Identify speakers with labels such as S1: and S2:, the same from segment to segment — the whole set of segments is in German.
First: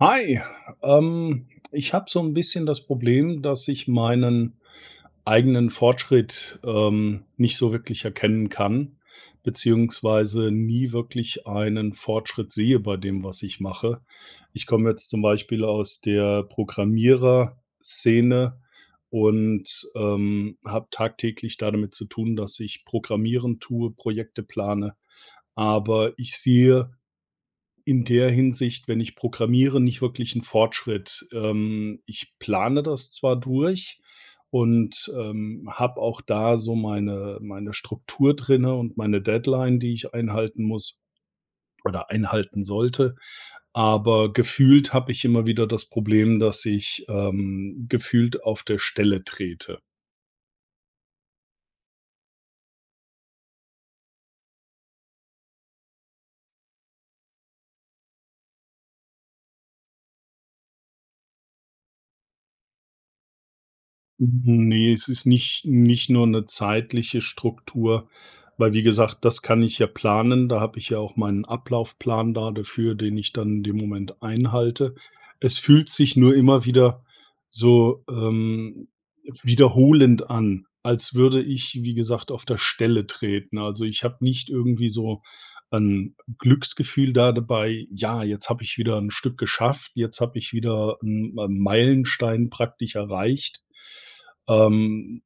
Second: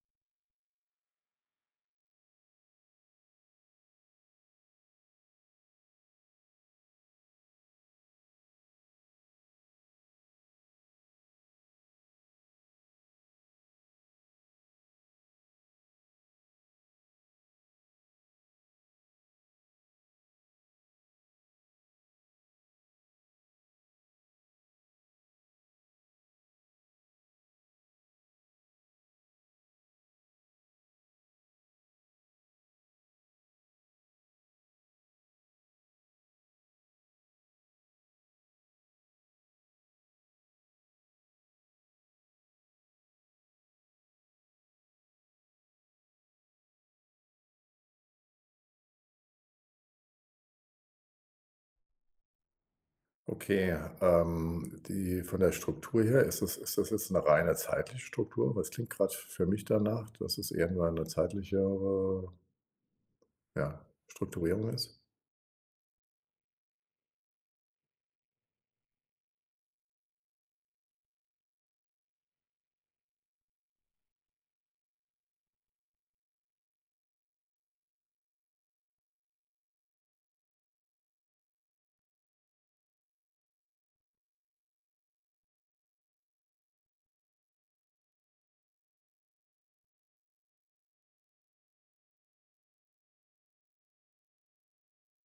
S1: Hi, ähm, ich habe so 'n bisschen das Problem, dass ich meinen eigenen Fortschritt, ähm, nicht so wirklich erkennen kann, beziehungsweise nie wirklich einen Fortschritt sehe bei dem, was ich mache. Ich komme jetzt zum Beispiel aus der Programmierer-Szene und, ähm, habe tagtäglich damit zu tun, dass ich programmieren tue, Projekte plane, aber ich sehe in der Hinsicht, wenn ich programmiere, nicht wirklich 'n Fortschritt. Ähm, ich plane das zwar durch und, ähm, habe auch da so meine meine Struktur drinnen und meine Deadline, die ich einhalten muss, oder einhalten sollte. Aber gefühlt habe ich immer wieder das Problem, dass ich, ähm, gefühlt auf der Stelle trete.
S2: Okay, ähm, die von der Struktur her ist das ist das jetzt 'ne reine zeitliche Struktur? Weil es klingt gerade f für mich danach, dass es eher nur eine zeitlichere ja,
S1: N
S2: Strukturierung
S1: Ne,
S2: ist?
S1: es ist nicht nicht nur 'ne zeitliche Struktur, weil wie gesagt, das kann ich ja planen, da habe ich ja auch meinen Ablaufplan da dafür, den ich dann in dem Moment einhalte. Es fühlt sich nur immer wieder so, ähm, wiederholend an, als würde ich, wie gesagt, auf der Stelle treten. Also, ich habe nicht irgendwie so 'n Glücksgefühl da dabei: „Ja, jetzt habe ich wieder 'n Stück geschafft. Jetzt habe ich wieder 'n Ma Meilenstein praktisch erreicht." Ähm,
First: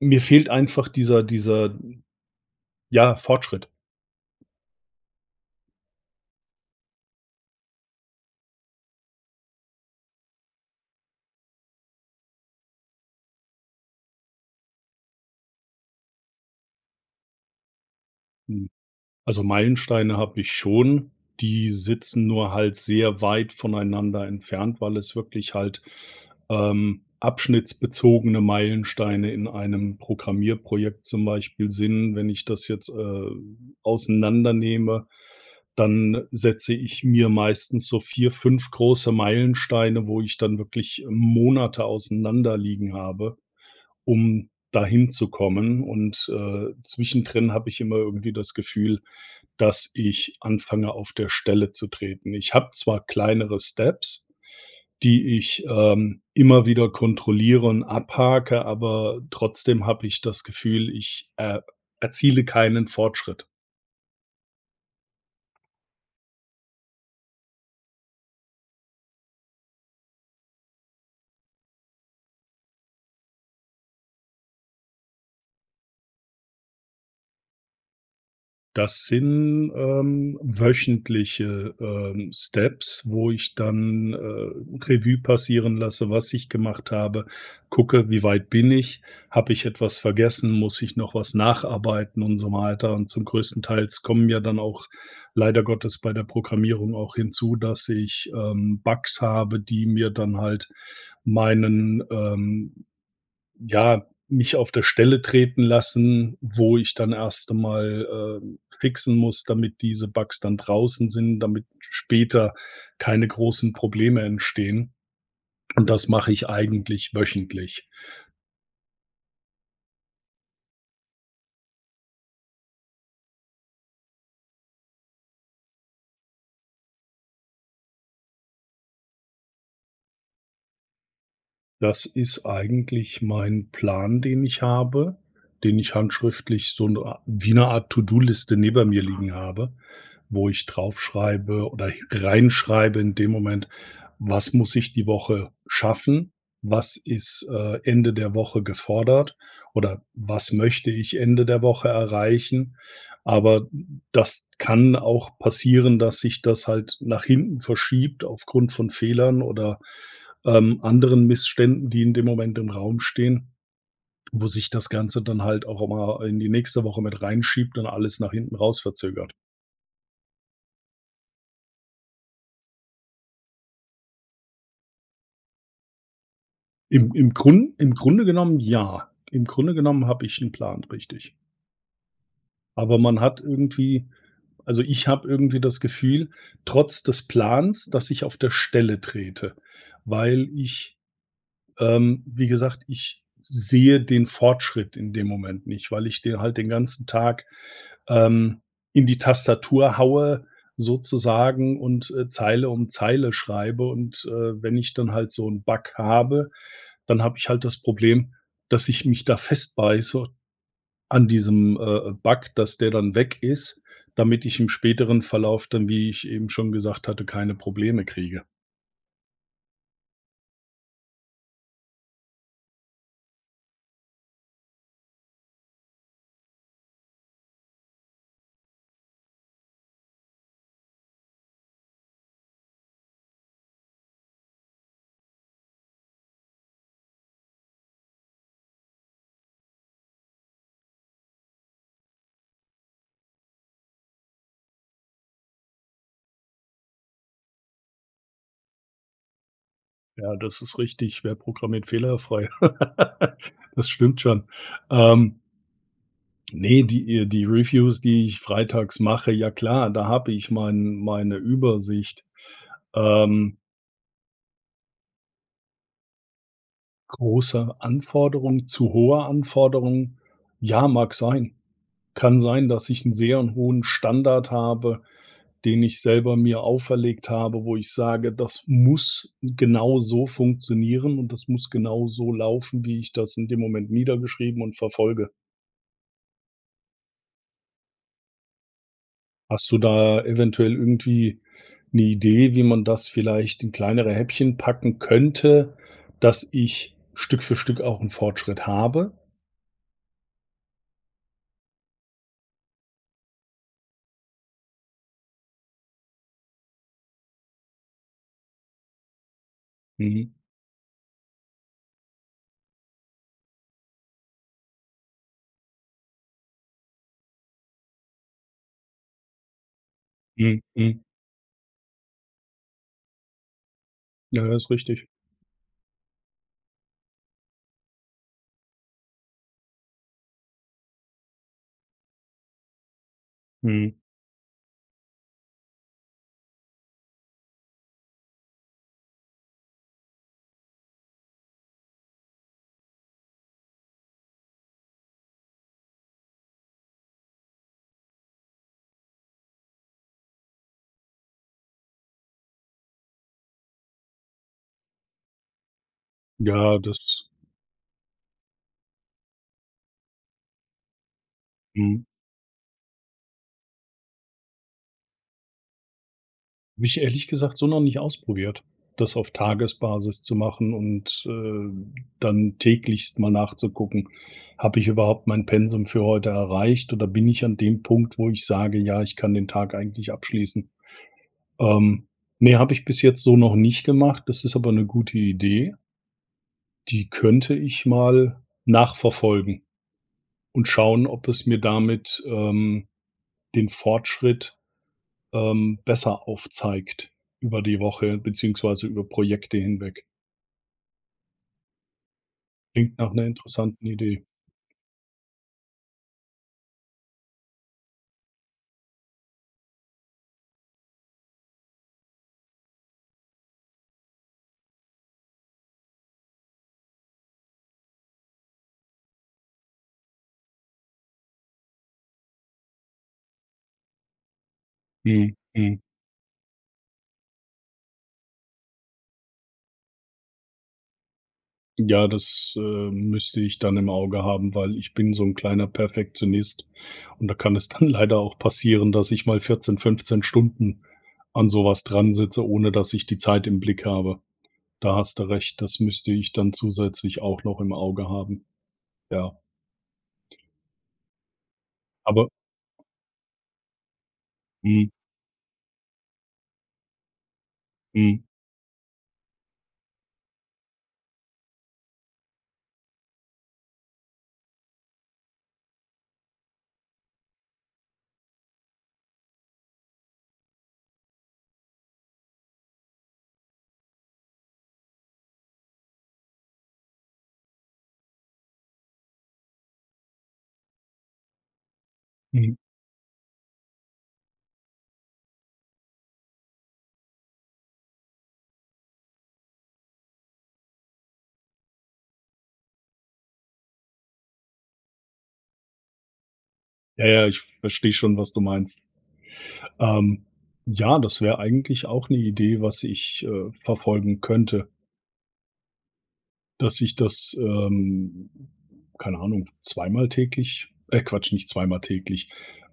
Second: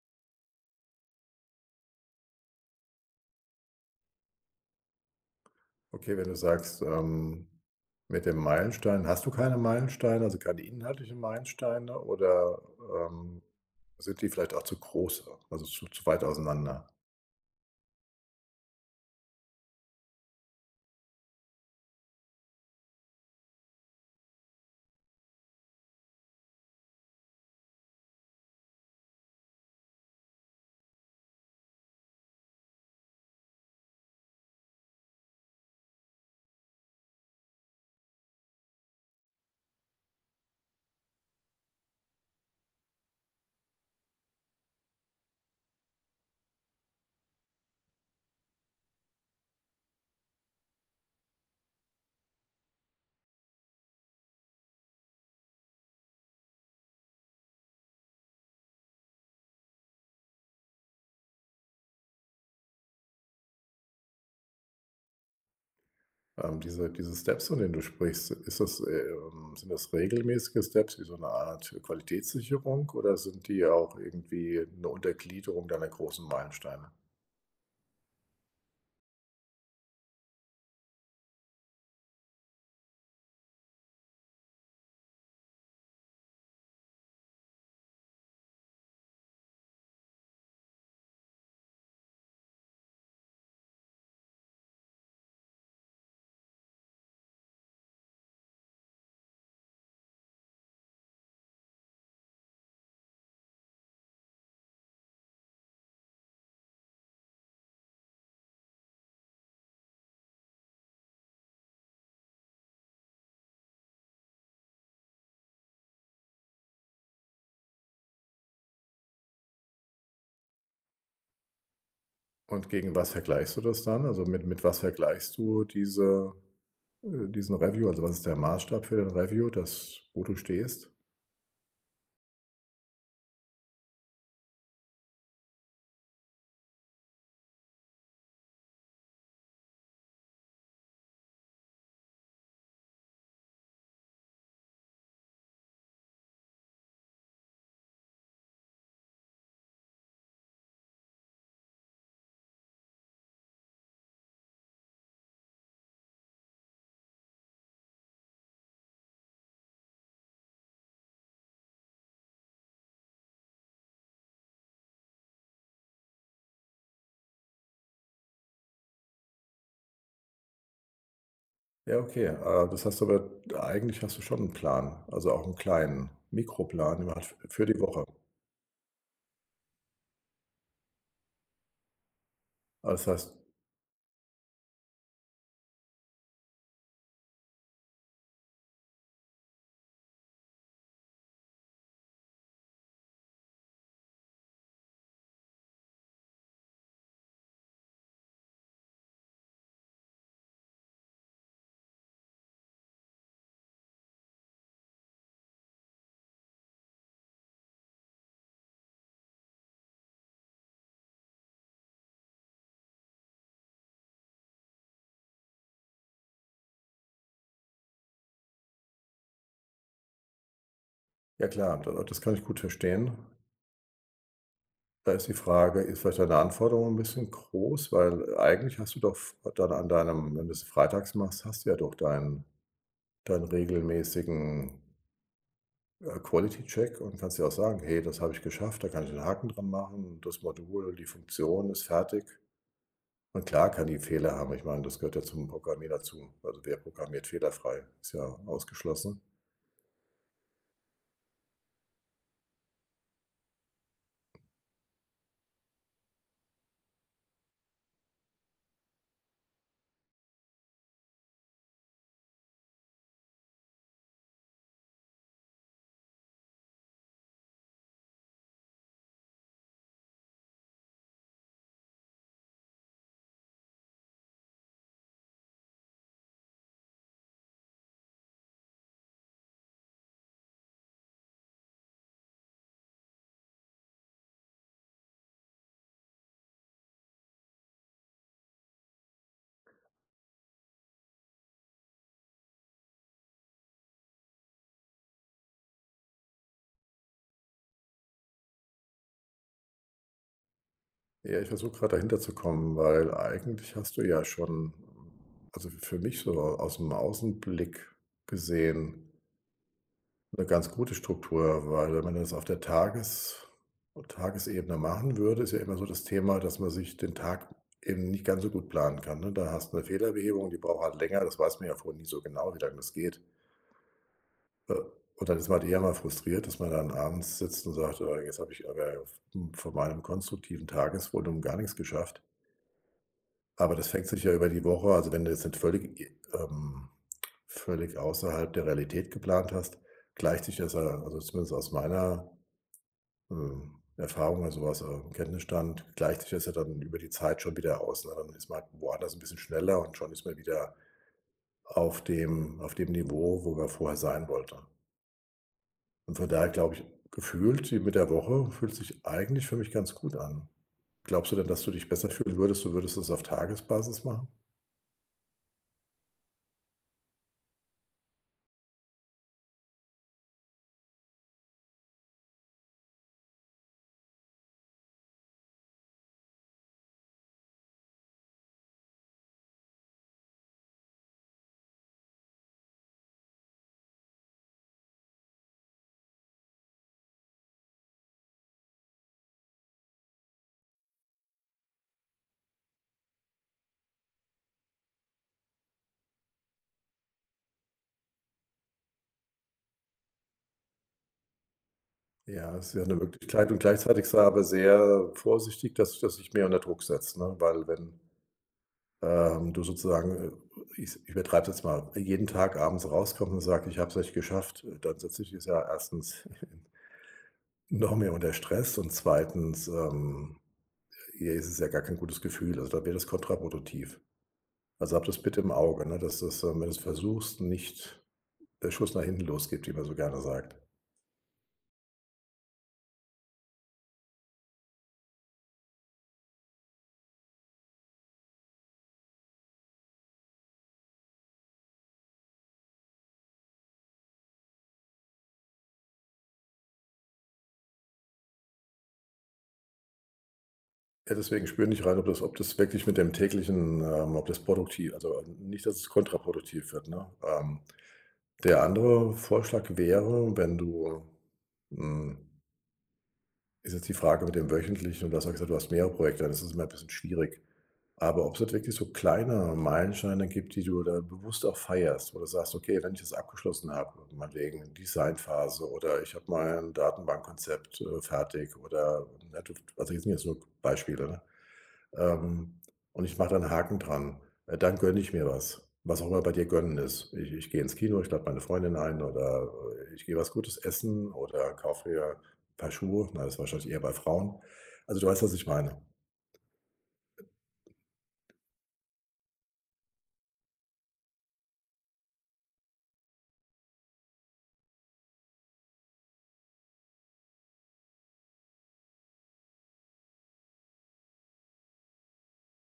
S1: mir fehlt einfach dieser dieser, ja, Fortschritt.
S2: Okay, wenn du sagst, ähm, mit dem Meilenstein, hast du keine Meilensteine? Also keine inhaltlichen Meilensteine? Oder, ähm, sind die vielleicht auch zu groß, also zu zu weit auseinander?
S1: Hm. Also Meilensteine habe ich schon. Die sitzen nur halt sehr weit voneinander entfernt, weil es wirklich halt, ähm, abschnittsbezogene Meilensteine in einem Programmierprojekt zum Beispiel sind. Wenn ich das jetzt, äh, auseinandernehme, dann setze ich mir meistens so 4, 5 große Meilensteine, wo ich dann wirklich Monate auseinander liegen habe, um dahin zu kommen und, äh, zwischendrin habe ich immer irgendwie das Gefühl, dass ich anfange auf der Stelle zu treten. Ich habe zwar kleinere Steps, die ich, ähm, immer wieder kontrolliere und abhake, aber trotzdem habe ich das Gefühl, ich, äh, erziele keinen Fortschritt.
S2: Ähm, diese diese Steps, von denen du sprichst, ist das, ähm sind das regelmäßige Steps wie so 'ne Art Qualitätssicherung? Oder sind die auch irgendwie 'ne Untergliederung deiner großen Meilensteine?
S1: Das sind, ähm, wöchentliche, ähm, Steps, wo ich dann, äh, Revue passieren lasse, was ich gemacht habe, gucke, wie weit bin ich, habe ich etwas vergessen, muss ich noch was nacharbeiten und so weiter und zum Größtenteils kommen ja dann auch leider Gottes bei der Programmierung auch hinzu, dass ich, ähm, Bugs habe, die mir dann halt meinen, ähm ja, mich auf der Stelle treten lassen, wo ich dann erst einmal, äh, fixen muss, damit diese Bugs dann draußen sind, damit später keine großen Probleme entstehen. Und das mache ich eigentlich wöchentlich.
S2: Und gegen was vergleichst du das dann? Also, mit mit was vergleichst du diese äh, diesen Review. Also, was ist der Maßstab für den Review? Das wo du stehst?
S1: Das ist eigentlich mein Plan, den ich habe, den ich handschriftlich so 'ne a wie 'ne Art To-Do-Liste neben mir liegen habe, wo ich drauf schreibe oder hi reinschreibe in dem Moment, was muss ich die Woche schaffen? Was ist, äh, Ende der Woche gefordert, oder was möchte ich Ende der Woche erreichen? Aber d d das kann auch passieren, dass sich das halt nach hinten verschiebt aufgrund von Fehlern oder, ähm, anderen Missständen, die in dem Moment im Raum stehen, wo sich das Ganze dann halt auch immer, äh, in die nächste Woche mit reinschiebt und alles nach hinten raus verzögert.
S2: Ja, okay. Ah, das heißt aber eigentlich hast du schon 'n Plan. Also auch 'n kleinen Mikroplan
S1: Im
S2: nur halt
S1: im
S2: f für
S1: Grun
S2: die
S1: im
S2: Woche.
S1: Grunde genommen ja. Im Grunde genommen habe ich 'n Plan, richtig.
S2: Ah,
S1: Aber
S2: das
S1: man
S2: heißt
S1: hat irgendwie also, ich habe irgendwie das Gefühl trotz des Plans, dass ich auf der Stelle trete, weil ich ähm, wie gesagt, ich sehe den Fortschritt in dem Moment nicht, weil ich de halt den ganzen Tag, ähm, in die Tastatur haue sozusagen und, äh, Zeile um Zeile schreibe und, äh, wenn ich dann halt so 'n Bug habe, dann habe ich halt das Problem, dass ich mich da festbeiße an diesem, äh äh, Bug, dass der dann weg ist, damit ich im späteren Verlauf dann, wie ich eben schon gesagt hatte, keine Probleme kriege.
S2: Ja, klar. Da das kann ich gut verstehen. Da ist die Frage: Ist vielleicht deine Anforderung 'n bisschen groß? Weil, äh, eigentlich hast du doch f dann an deinem wenn du's freitags machst, hast du ja doch deinen deinen regelmäßigen äh, Quality Check und kannst ja auch sagen: „Hey, das habe ich geschafft. Da kann ich 'nen Haken dran machen. Das Modul die Funktion ist fertig.“ Und klar kann die Fehler haben, ich meine, das gehört ja zum Programmieren dazu. Also, wer programmiert fehlerfrei? Ist ja ausgeschlossen.
S1: Ja, das ist richtig. Wer programmiert fehlerfrei? Das stimmt schon. Ähm Ne, die, äh, die Reviews, die ich freitags mache ja, klar, da habe ich mein meine Übersicht. Ähm Große Anforderung, zu hohe Anforderung? Ja, mag sein. Kann sein, dass ich 'n sehr 'n hohen Standard habe, den ich selber mir auferlegt habe, wo ich sage: „Das muss genau so funktionieren und das muss genau so laufen, wie ich das in dem Moment niedergeschrieben und verfolge.“ Hast du da eventuell irgendwie 'ne Idee, wie man das vielleicht in kleinere Häppchen packen könnte, dass ich Stück für Stück auch 'n Fortschritt habe?
S2: Ja, ich versuche gerade dahinterzukommen, weil eigentlich hast du ja schon, also, f für mich so aus dem Außenblick gesehen
S1: Mhm.
S2: 'ne ganz gute Struktur, weil wenn man das auf der Tages Tagesebene machen würde, ist ja immer so das Thema, dass man sich den Tag eben nicht ganz so gut planen kann, ne? Da hast 'ne Fehlerbehebung, die
S1: Mhm,
S2: braucht
S1: mhm
S2: halt länger. Das weiß man ja vorher nie so genau, wie lange das geht.
S1: Ja, das ist
S2: Äh,
S1: richtig.
S2: und dann ist man halt eher mal frustriert, dass man dann abends sitzt und sagt: „Ah, jetzt habe ich aber v m von meinem konstruktiven Tagesvolumen gar nix geschafft." Aber das
S1: Mhm.
S2: fängt sich ja über die Woche. Also, wenn du jetzt nicht völlig, i ähm, völlig außerhalb der Realität geplant hast, gleicht sich das ja also, zumindest aus meiner, hm, Erfahrung also, aus, äh, Kenntnisstand, gleicht sich das ja dann über die Zeit schon wieder aus, ne? Dann ist man woanders 'n bisschen schneller und schon ist man wieder auf dem auf dem Niveau, wo man vorher sein wollte. Und von daher, glaube
S1: Ja,
S2: ich
S1: das
S2: gefühlt sie mit der Woche fühlt sich eigentlich für mich ganz gut an. Glaubst du denn, dass du dich
S1: Mhm.
S2: besser fühlen würdest, du würdest es auf Tagesbasis machen?
S1: Habe ich ehrlich gesagt so noch nicht ausprobiert, das auf Tagesbasis zu machen und, äh, dann täglich mal nachzugucken: „Habe ich überhaupt mein Pensum für heute erreicht oder bin ich an dem Punkt, wo ich sage: ,Ja, ich kann den Tag eigentlich abschließen'?“ Ähm, ne, habe ich bis jetzt so noch nicht gemacht, das ist aber 'ne gute Idee. Die könnte ich mal nachverfolgen und schauen, ob es mir damit, ähm, den Fortschritt, ähm, besser aufzeigt über die Woche, beziehungsweise über Projekte hinweg.
S2: Ja, das wär 'ne
S1: Klingt nach 'ner
S2: Möglichkeit und
S1: interessanten
S2: gleichzeitig sei
S1: Idee.
S2: aber sehr vorsichtig, dass dich das nicht mehr unter Druck setzt, ne, weil, wenn, ähm, du sozusagen, äh i ich's übertreibe es jetzt mal jeden Tag abends rauskommst und sagst: „Ich habe es nicht geschafft“, äh, dann setzt es dich ja 1. noch mehr unter Stress. Und 2., ähm, hier ist es ja gar kein gutes Gefühl. Also da wär das kontraproduktiv. Also hab das
S1: Mhm,
S2: bitte im
S1: mhm.
S2: Auge, ne, dass das dann, wenn du's versuchst, nicht der Schuss nach hinten losgeht, wie man so gerne sagt.
S1: Ja, das, äh, müsste ich dann im Auge haben, weil ich bin so 'n kleiner Perfektionist und da kann es dann leider auch passieren, dass ich mal 14, 15 Stunden an sowas dran sitze, ohne dass ich die Zeit im Blick habe. Da hast du recht. Das müsste ich dann zusätzlich auch noch im Auge haben. Ja.
S2: Ja, deswegen spür in dich rein, ob das
S1: Aber
S2: ob das wirklich mit dem täglichen, ähm ob das
S1: Mhm.
S2: produkti also, äh, nicht, dass es kontraproduktiv wird, ne? Ähm,
S1: Mhm.
S2: der andere Vorschlag wäre, wenn du, hm ist jetzt die Frage mit dem Wöchentlichen. Und du hast mal gesagt, du hast mehrere Projekte. Dann ist es immer 'n bisschen schwierig. Aber ob's nicht wirklich so kleine Meilensteine gibt, die du da bewusst auch feierst, wo du sagst: „Okay, wenn ich das abgeschlossen habe, äh meinetwegen Designphase oder ich habe mal 'n Datenbankkonzept, äh, fertig.“ Oder, ne, du w also, jetzt nur so Beispiele, ne?
S1: Mhm.
S2: Ähm, und ich mache da 'n Haken dran, äh, dann gönne ich mir was. Was auch immer bei dir gönnen ist. Ich ich gehe ins Kino, ich lade meine Freundin ein, oder, äh, ich gehe was Gutes essen oder kaufe mir paar Schuhe. Na, das ist wahrscheinlich eher bei Frauen. Also, du weißt, was ich meine.
S1: Ja, ja, ich verstehe schon, was du meinst. Ähm, ja, das wäre eigentlich auch 'ne Idee, was ich, äh, verfolgen könnte. Dass ich das, ähm, keine Ahnung, zweimal täglich äh, Quatsch, nicht zweimal täglich,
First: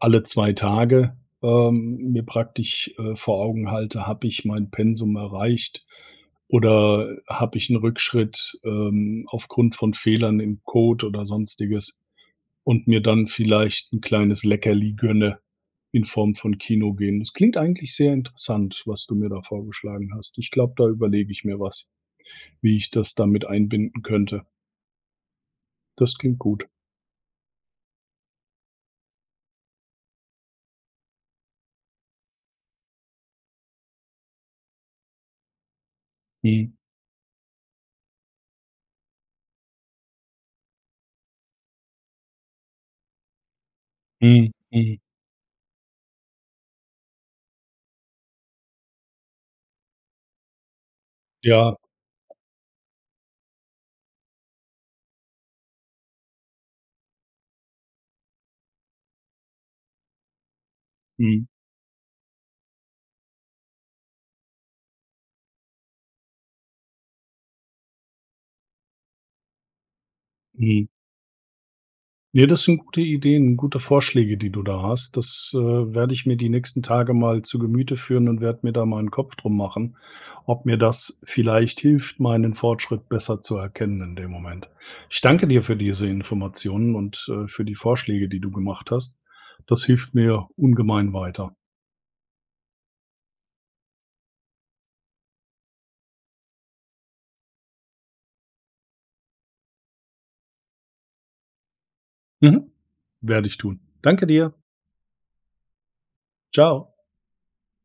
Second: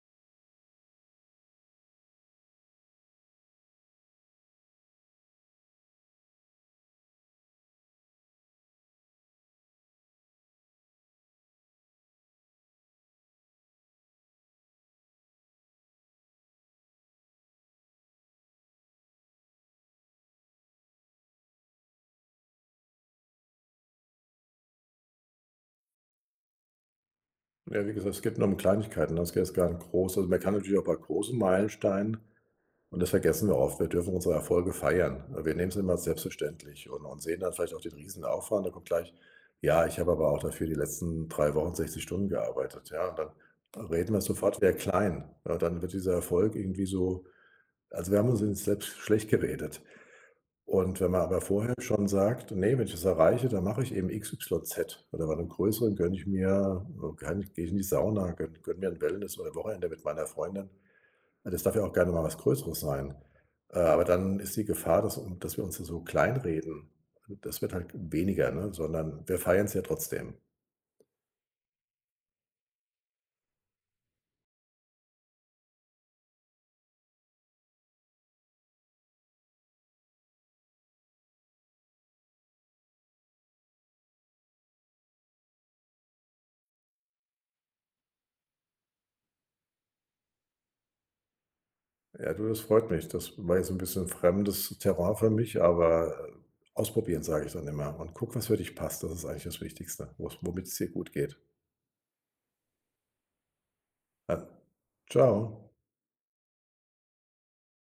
S1: alle zwei Tage, ähm, mir praktisch, äh, vor Augen halte: „Habe ich mein Pensum erreicht oder, habe ich 'n Rückschritt, ähm, aufgrund von Fehlern im Code oder sonstiges und mir dann vielleicht 'n kleines Leckerli gönne in Form von Kino gehen. Das klingt eigentlich sehr interessant, was du mir da vorgeschlagen hast. Ich glaube, da überlege ich mir was, wie ich das da mit einbinden könnte. Das klingt gut.
S2: Ja, wie gesagt, es geht nur um Kleinigkeiten. [unintelligible] große. Man kann natürlich auch bei großen Meilensteinen und das vergessen wir oft. Wir dürfen unsere Erfolge feiern. Wir nehmen es immer
S1: Mhm.
S2: selbstverständlich und und sehen dann vielleicht auch den riesen Aufwand. Da kommt gleich: „Ja, ich habe aber auch dafür die letzten 3 Wochen 60 Stunden gearbeitet.", ja? Und dann dann reden wir es
S1: Mhm,
S2: sofort wieder
S1: mhm.
S2: klein, ne? Dann wird dieser Erfolg irgendwie so also, wir haben ihn uns selbst schlecht geredet. Und wenn man aber vorher
S1: Ja.
S2: schon sagt: „Ne, wenn ich das erreiche, dann mache ich eben xyz oder bei einem größeren gönne ich mir, äh gerne gehe ich in die Sauna, gönn gönne mir 'n Wellness oder Wochenende mit meiner Freundin.“
S1: Mhm.
S2: Ja, das darf ja auch gerne mal was Größeres sein. Äh, aber dann ist die Gefahr, dass wir un dass wir uns dann so klein reden. Das wird halt weniger, ne? Sondern wir feiern es ja trotzdem.
S1: Mhm. Ja, das sind gute Ideen. Gute Vorschläge, die du da hast. Das, äh, werde ich mir die nächsten Tage mal zu Gemüte führen und werde mir da mal 'n Kopf drum machen, ob mir das vielleicht hilft, meinen Fortschritt besser zu erkennen in dem Moment. Ich danke dir für diese Informationen und, äh, für die Vorschläge, die du gemacht hast. Das hilft mir ungemein weiter.
S2: Ja, du, das freut mich. Das war jetzt 'n bisschen 'n fremdes Terrain für mich. Aber ausprobieren, sage ich dann immer. Und guck, was für dich passt. Das ist eigentlich das Wichtigste, was womit es dir gut geht.
S1: Mhm, werde ich tun. Danke
S2: Ja,
S1: dir.
S2: Tschau.
S1: Tschau.